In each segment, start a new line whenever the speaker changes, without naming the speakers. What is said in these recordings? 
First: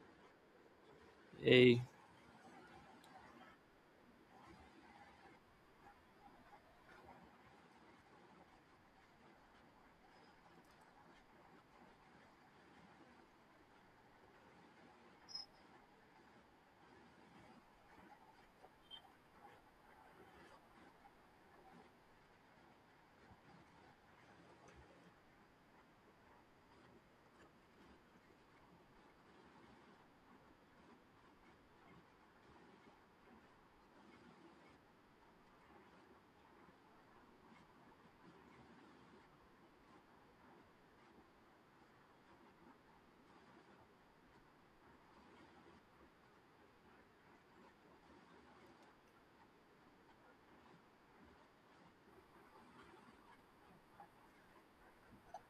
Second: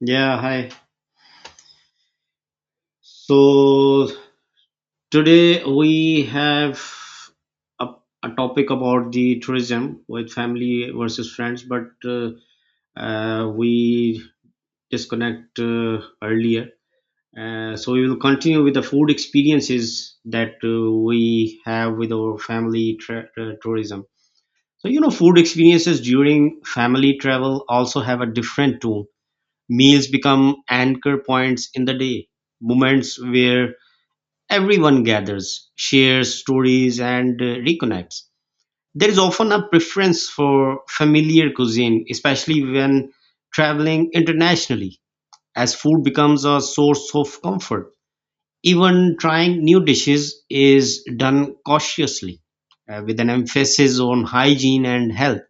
Yeah, hi.
Eh,
So today we have a, a topic about the tourism with family versus friends, but we disconnect earlier. So we will continue with the food experiences that we have with our tourism. So you know, food experiences during family travel also have a different tone. Meals become anchor points in the day, moments where everyone gathers, shares stories, and reconnects. There is often a preference for familiar cuisine, especially when traveling internationally, as food becomes a source of comfort. Even trying new dishes is done cautiously, with an emphasis on hygiene and health.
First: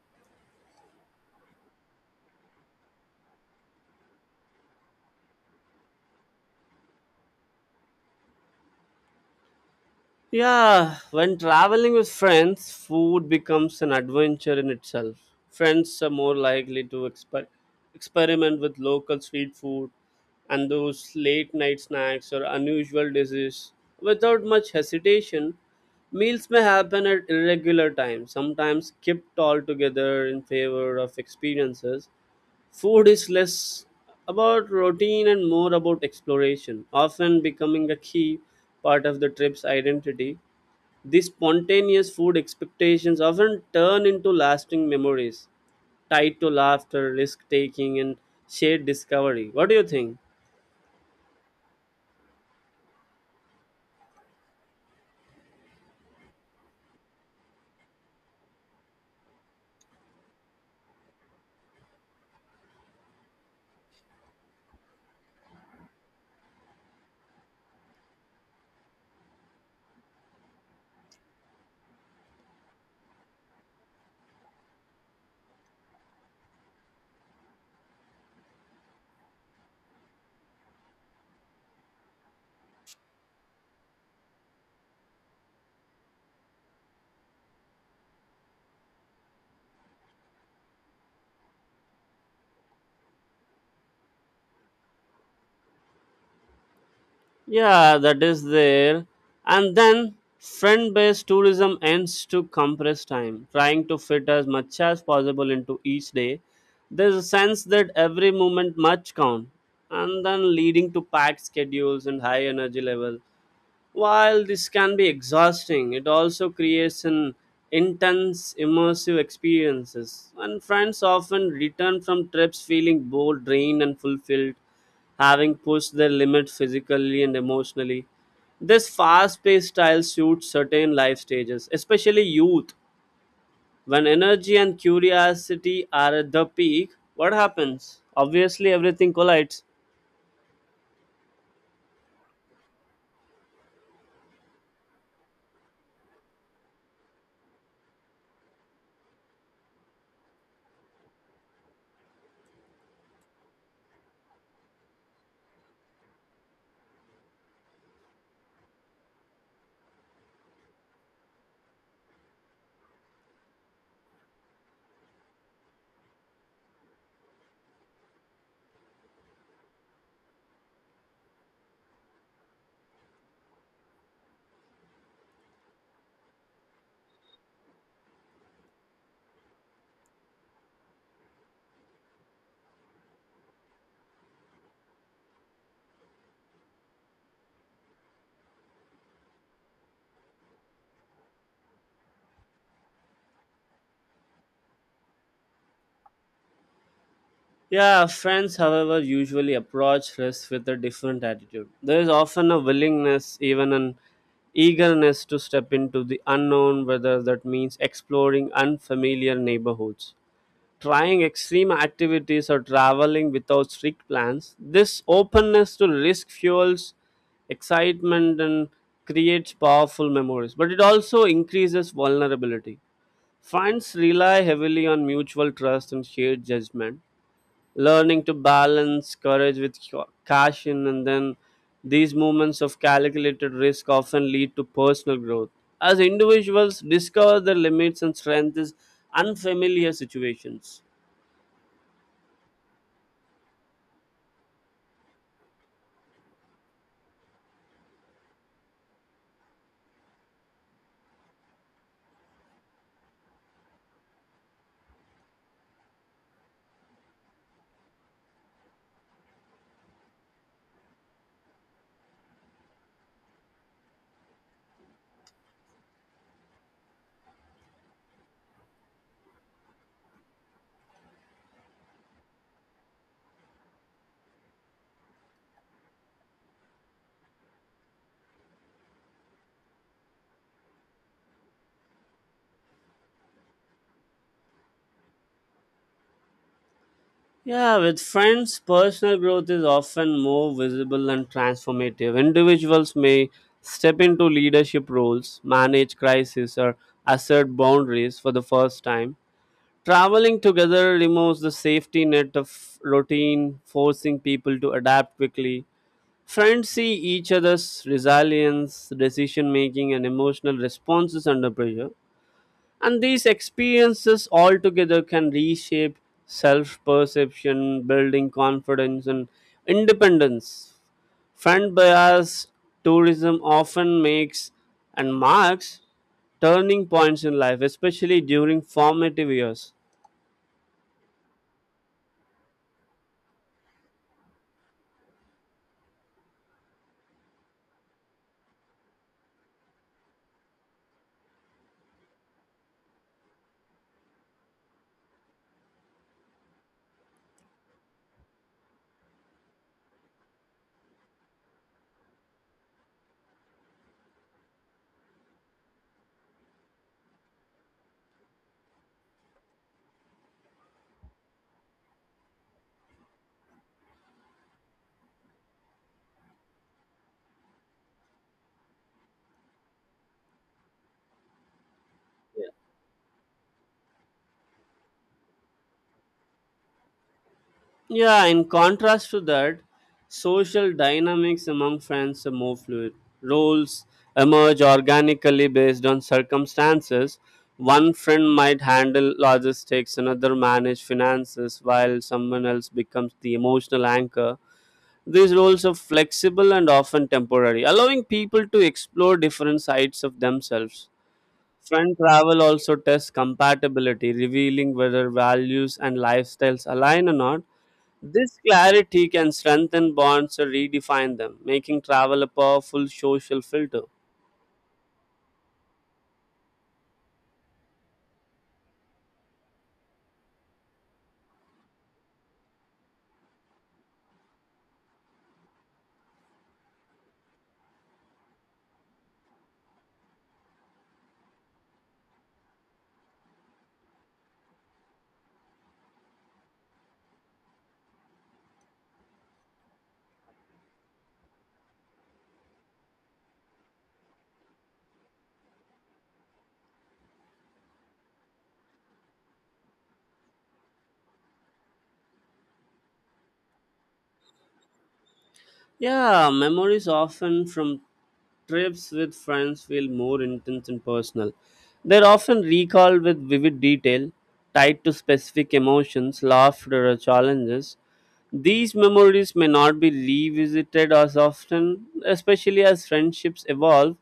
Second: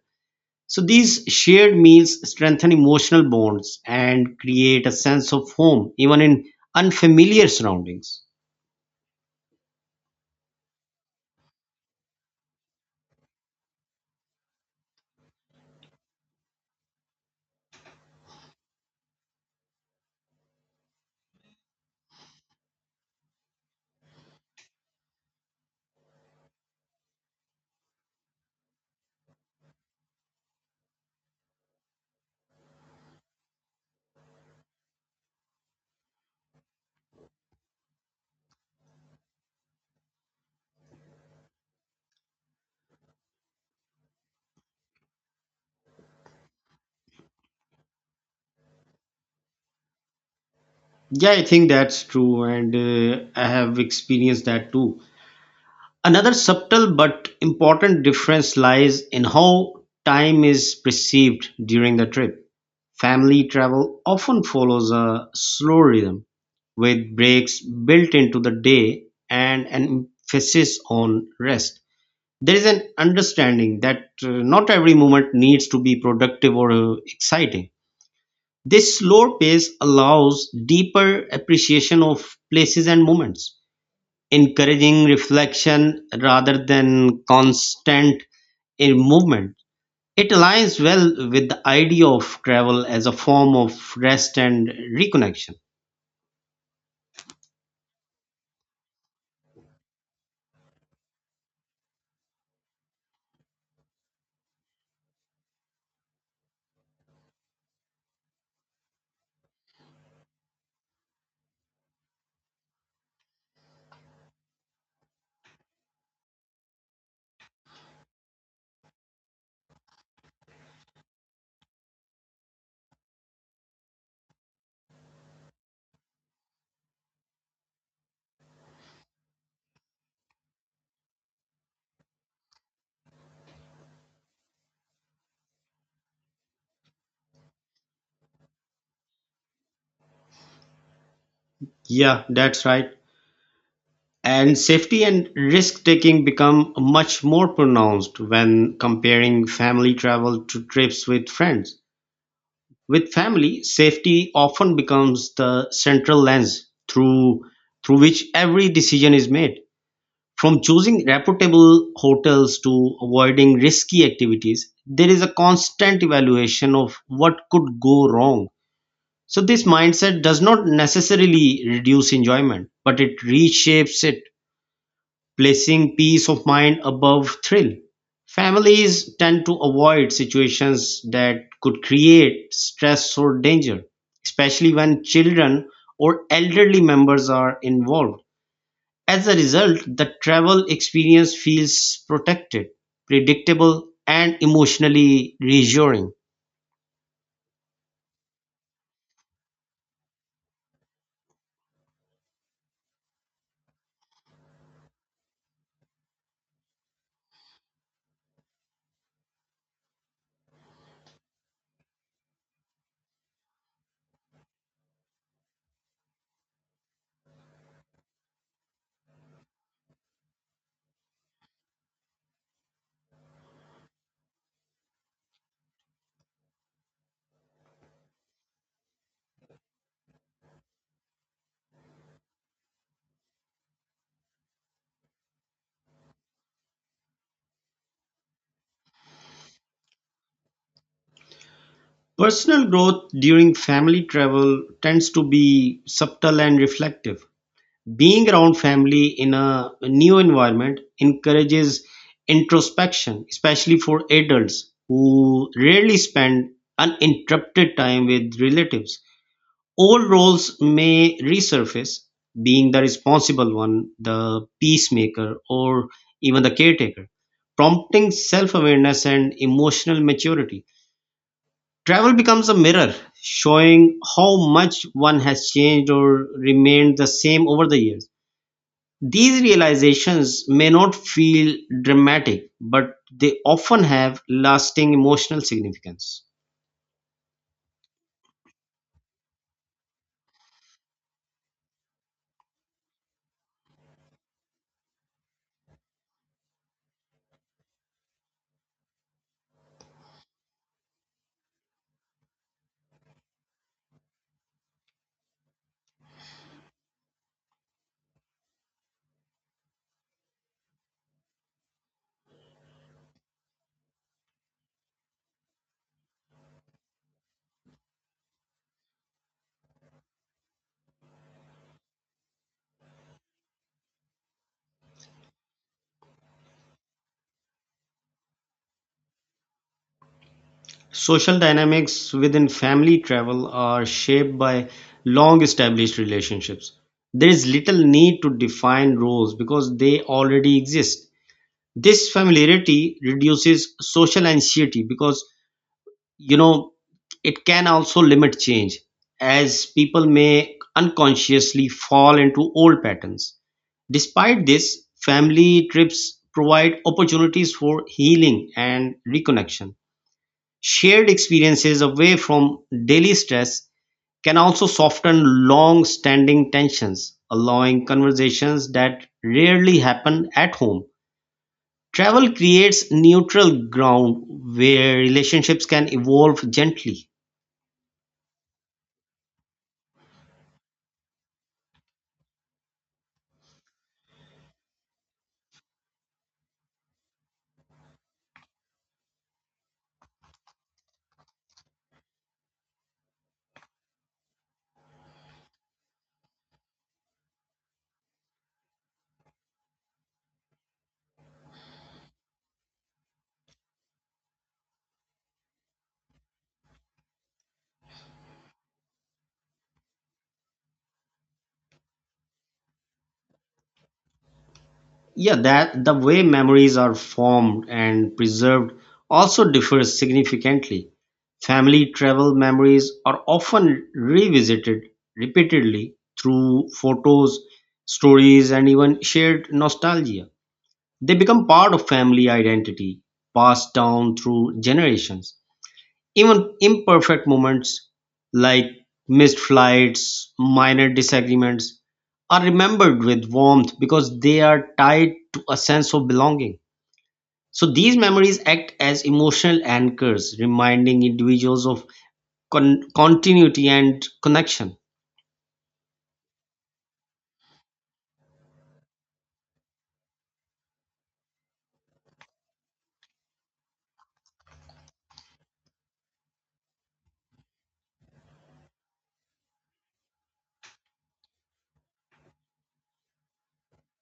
So these shared meals strengthen emotional bonds and create a sense of home, even in unfamiliar surroundings.
yeah, when traveling with friends, food becomes an adventure in itself. Friends are more likely to experiment with local street food and those late night snacks or unusual dishes. Without much hesitation, meals may happen at irregular times, sometimes skipped altogether in favor of experiences. Food is less about routine and more about exploration, often becoming a key part of the trip's identity. These spontaneous food expectations often turn into lasting memories tied to laughter, risk taking, and shared discovery. What do you think?
Yeah, I think that's true, and I have experienced that too. Another subtle but important difference lies in how time is perceived during the trip. Family travel often follows a slow rhythm with breaks built into the day and an emphasis on rest. There is an understanding that not every moment needs to be productive or exciting. This slower pace allows deeper appreciation of places and moments, encouraging reflection rather than constant in movement. It aligns well with the idea of travel as a form of rest and reconnection.
Yeah, that is there. And then friend based tourism ends to compress time, trying to fit as much as possible into each day. There's a sense that every moment must count, and then leading to packed schedules and high energy level. While this can be exhausting, it also creates an intense immersive experiences. And friends often return from trips feeling both drained and fulfilled, having pushed their limit physically and emotionally. This fast-paced style suits certain life stages, especially youth. When energy and curiosity are at the peak, what happens? Obviously everything collides.
Yeah, that's right. And safety and risk taking become much more pronounced when comparing family travel to trips with friends. With family, safety often becomes the central lens through which every decision is made. From choosing reputable hotels to avoiding risky activities, there is a constant evaluation of what could go wrong. So this mindset does not necessarily reduce enjoyment, but it reshapes it, placing peace of mind above thrill. Families tend to avoid situations that could create stress or danger, especially when children or elderly members are involved. As a result, the travel experience feels protected, predictable, and emotionally reassuring.
Yeah, friends, however, usually approach risk with a different attitude. There is often a willingness, even an eagerness to step into the unknown, whether that means exploring unfamiliar neighborhoods, trying extreme activities, or traveling without strict plans. This openness to risk fuels excitement and creates powerful memories, but it also increases vulnerability. Friends rely heavily on mutual trust and shared judgment, learning to balance courage with caution. And then these moments of calculated risk often lead to personal growth as individuals discover their limits and strength is unfamiliar situations.
Personal growth during family travel tends to be subtle and reflective. Being around family in a new environment encourages introspection, especially for adults who rarely spend uninterrupted time with relatives. Old roles may resurface, being the responsible one, the peacemaker, or even the caretaker, prompting self awareness and emotional maturity. Travel becomes a mirror, showing how much one has changed or remained the same over the years. These realizations may not feel dramatic, but they often have lasting emotional significance.
Yeah, with friends personal growth is often more visible and transformative. Individuals may step into leadership roles, manage crises, or assert boundaries for the first time. Traveling together removes the safety net of routine, forcing people to adapt quickly. Friends see each other's resilience, decision making, and emotional responses under pressure. And these experiences altogether can reshape self perception, building confidence and independence. Friend bias tourism often makes and marks turning points in life, especially during formative years.
Social dynamics within family travel are shaped by long established relationships. There is little need to define roles because they already exist. This familiarity reduces social anxiety. Because you know it can also limit change, as people may unconsciously fall into old patterns. Despite this, family trips provide opportunities for healing and reconnection. Shared experiences away from daily stress can also soften long standing tensions, allowing conversations that rarely happen at home. Travel creates neutral ground where relationships can evolve gently.
Yeah, in contrast to that, social dynamics among friends are more fluid. Roles emerge organically based on circumstances. One friend might handle logistics, another manage finances, while someone else becomes the emotional anchor. These roles are flexible and often temporary, allowing people to explore different sides of themselves. Friend travel also tests compatibility, revealing whether values and lifestyles align or not. This clarity can strengthen bonds or redefine them, making travel a powerful social filter.
Yeah, that the way memories are formed and preserved also differs significantly. Family travel memories are often revisited repeatedly through photos, stories, and even shared nostalgia. They become part of family identity, passed down through generations. Even imperfect moments, like missed flights, minor disagreements, are remembered with warmth because they are tied to a sense of belonging. So these memories act as emotional anchors, reminding individuals of continuity and connection.
Yeah, memories often from trips with friends feel more intense and personal. They're often recalled with vivid detail, tied to specific emotions, laughter, or challenges. These memories may not be revisited as often, especially as friendships evolve,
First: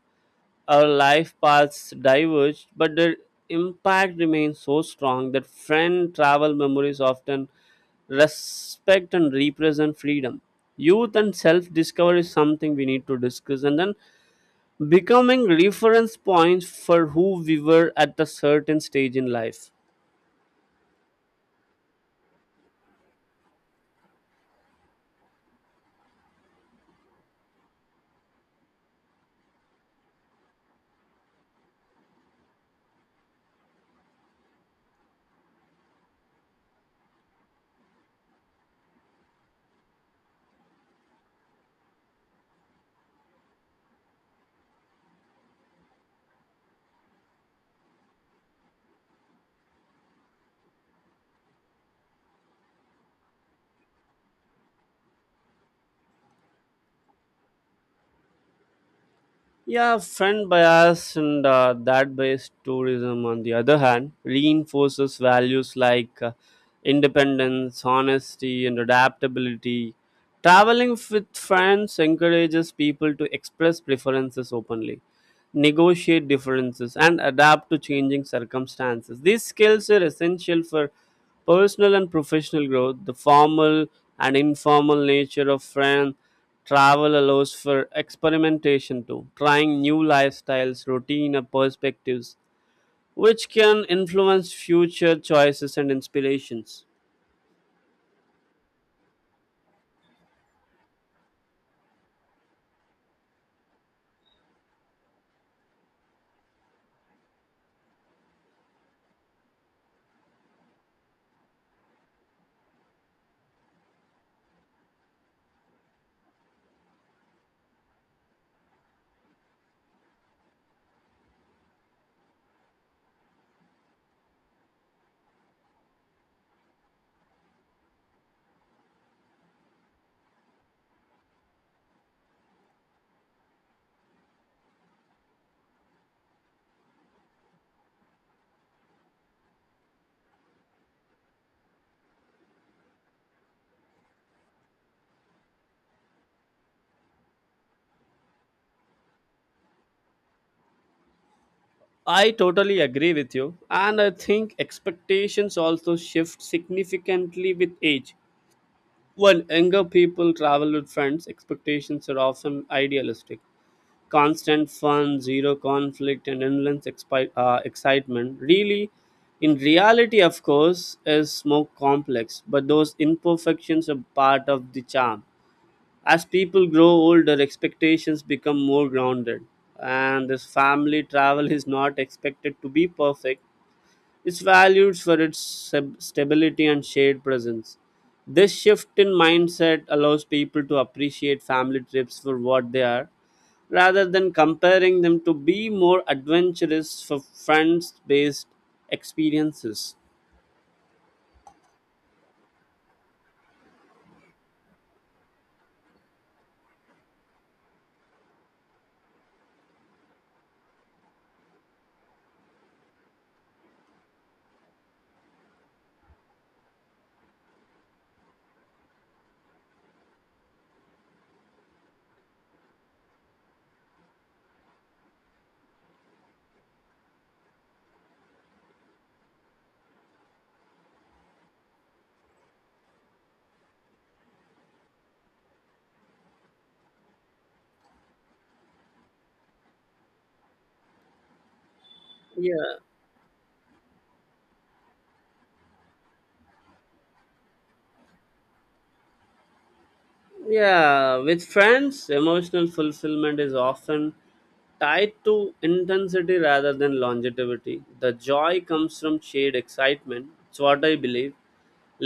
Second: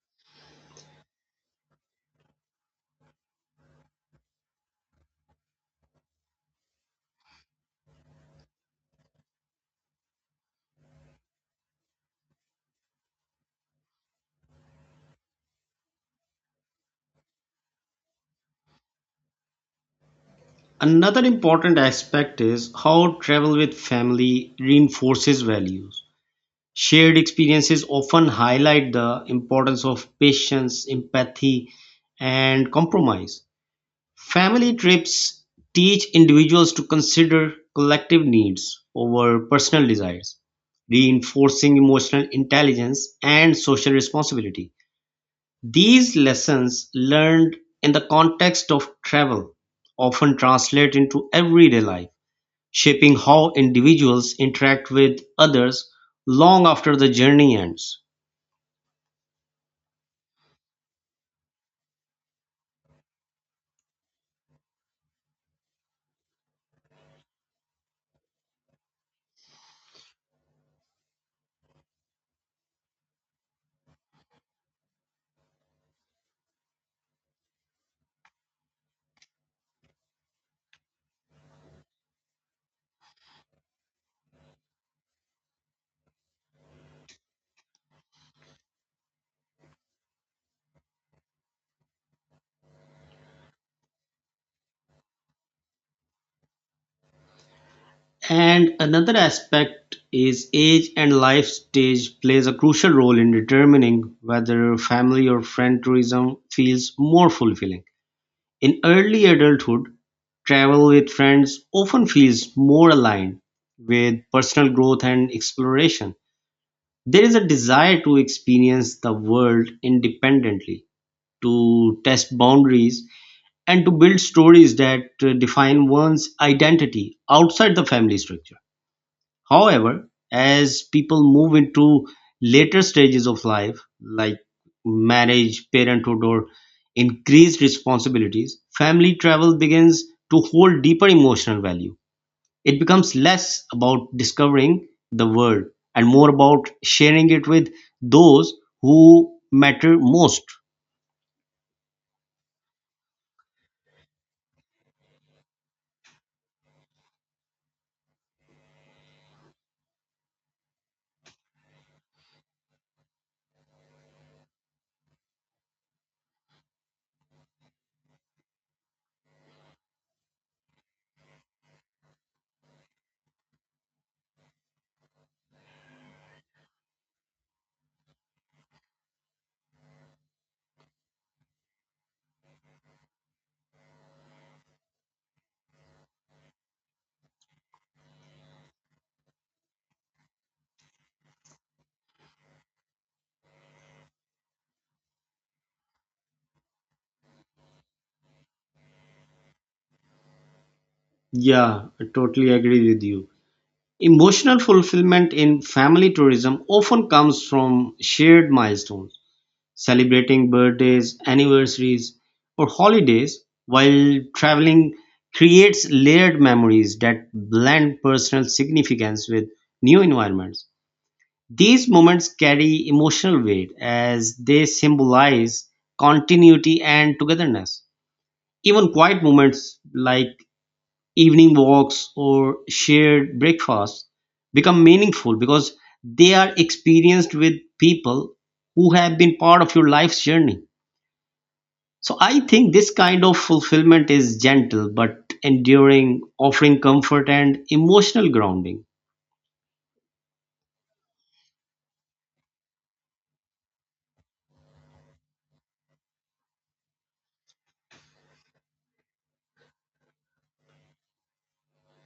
our life paths diverge, but their impact remains so strong that friend travel memories often respect and represent freedom. Youth and self discovery is something we need to discuss, and then becoming reference points for who we were at a certain stage in life.
Another important aspect is how travel with family reinforces values. Shared experiences often highlight the importance of patience, empathy, and compromise. Family trips teach individuals to consider collective needs over personal desires, reinforcing emotional intelligence and social responsibility. These lessons learned in the context of travel often translate into everyday life, shaping how individuals interact with others long after the journey ends.
Yeah, friend bias and that based tourism, on the other hand, reinforces values like independence, honesty, and adaptability. Traveling with friends encourages people to express preferences openly, negotiate differences, and adapt to changing circumstances. These skills are essential for personal and professional growth. The formal and informal nature of friend travel allows for experimentation too, trying new lifestyles, routine, or perspectives, which can influence future choices and inspirations.
And another aspect is age and life stage plays a crucial role in determining whether family or friend tourism feels more fulfilling. In early adulthood, travel with friends often feels more aligned with personal growth and exploration. There is a desire to experience the world independently, to test boundaries, and to build stories that define one's identity outside the family structure. However, as people move into later stages of life, like marriage, parenthood, or increased responsibilities, family travel begins to hold deeper emotional value. It becomes less about discovering the world and more about sharing it with those who matter most.
I totally agree with you, and I think expectations also shift significantly with age. When younger people travel with friends, expectations are often idealistic. Constant fun, zero conflict, and endless excitement. Really, in reality, of course, is more complex, but those imperfections are part of the charm. As people grow older, expectations become more grounded, and this family travel is not expected to be perfect, is valued for its stability and shared presence. This shift in mindset allows people to appreciate family trips for what they are rather than comparing them to be more adventurous for friends based experiences.
Yeah, I totally agree with you. Emotional fulfillment in family tourism often comes from shared milestones. Celebrating birthdays, anniversaries, or holidays while traveling creates layered memories that blend personal significance with new environments. These moments carry emotional weight as they symbolize continuity and togetherness. Even quiet moments like evening walks or shared breakfasts become meaningful because they are experienced with people who have been part of your life's journey. So I think
Yeah,
this kind of fulfillment is gentle but enduring, offering comfort and emotional grounding.
yeah, with friends, emotional fulfillment is often tied to intensity rather than longevity. The joy comes from shared excitement. It's what I believe.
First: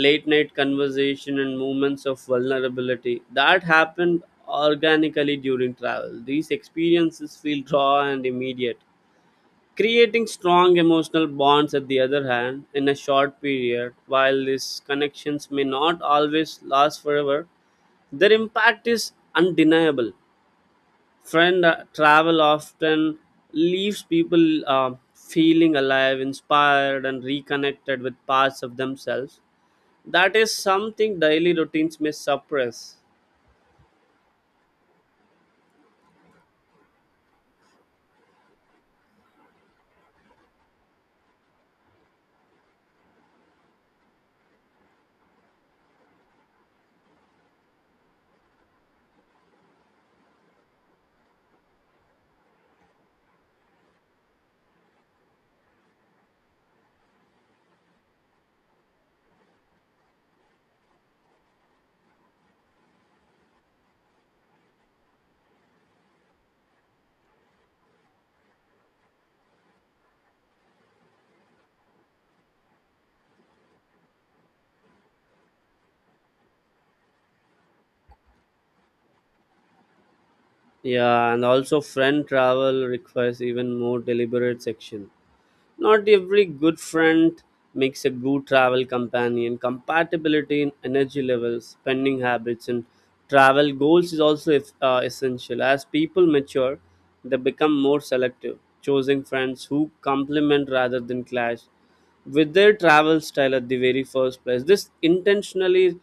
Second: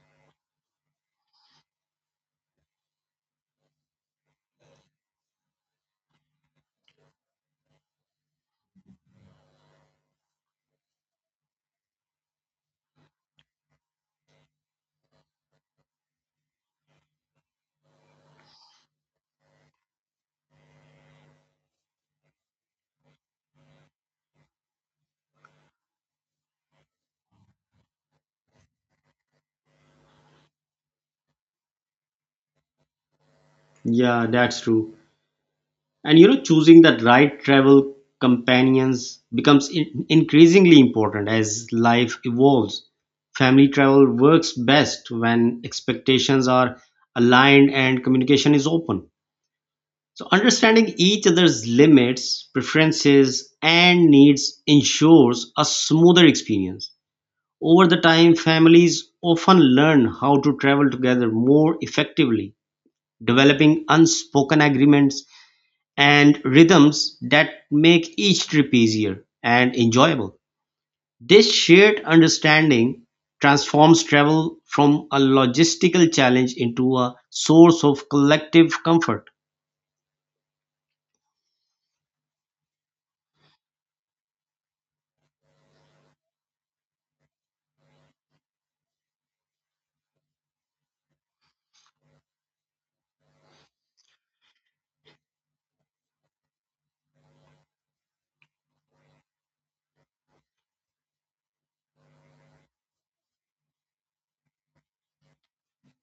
Late night conversation and moments of vulnerability that happened organically during travel, these experiences feel raw and immediate, creating strong emotional bonds at the other hand in a short period. While these connections may not always last forever, their impact is undeniable. Friend travel often leaves people feeling alive, inspired, and reconnected with parts of themselves that is something daily routines may suppress.
Yeah, that's true. And you know, choosing that right travel companions becomes increasingly important as life evolves. Family travel works best when expectations are aligned and communication is open. So, understanding each other's limits, preferences, and needs ensures a smoother experience. Over the time, families often learn how to travel together more effectively, developing unspoken agreements and rhythms that make each trip easier and enjoyable. This shared understanding transforms travel from a logistical challenge into a source of collective comfort.
Yeah, and also friend travel requires even more deliberate section. Not every good friend makes a good travel companion. Compatibility in energy levels, spending habits, and travel goals is also essential. As people mature, they become more selective, choosing friends who complement rather than clash with their travel style at the very first place. This intentionally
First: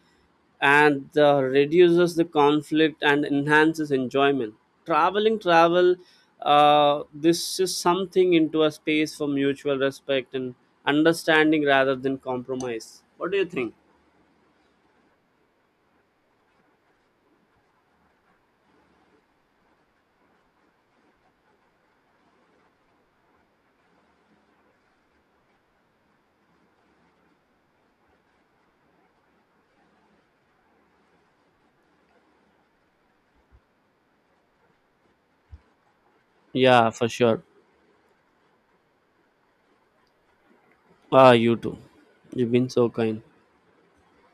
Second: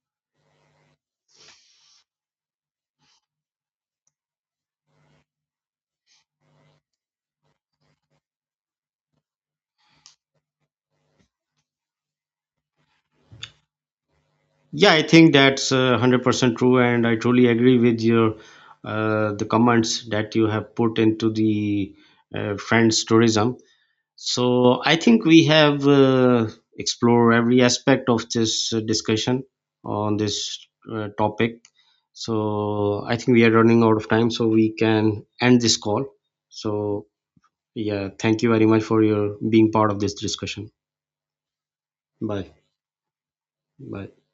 and reduces the conflict and enhances enjoyment. Traveling travel, this is something into a space for mutual respect and understanding rather than compromise. What do you think?
Yeah, I think that's 100% true, and I truly agree with your the comments that you have put into the friends tourism. So I think we have explored every aspect of this discussion on this topic. So I think we are running out of time, so we can end this call.
Yeah,
So
for sure.
yeah, thank you very much for your being part of this discussion.
Ah, you too. You've
Bye.
been so kind.
Bye.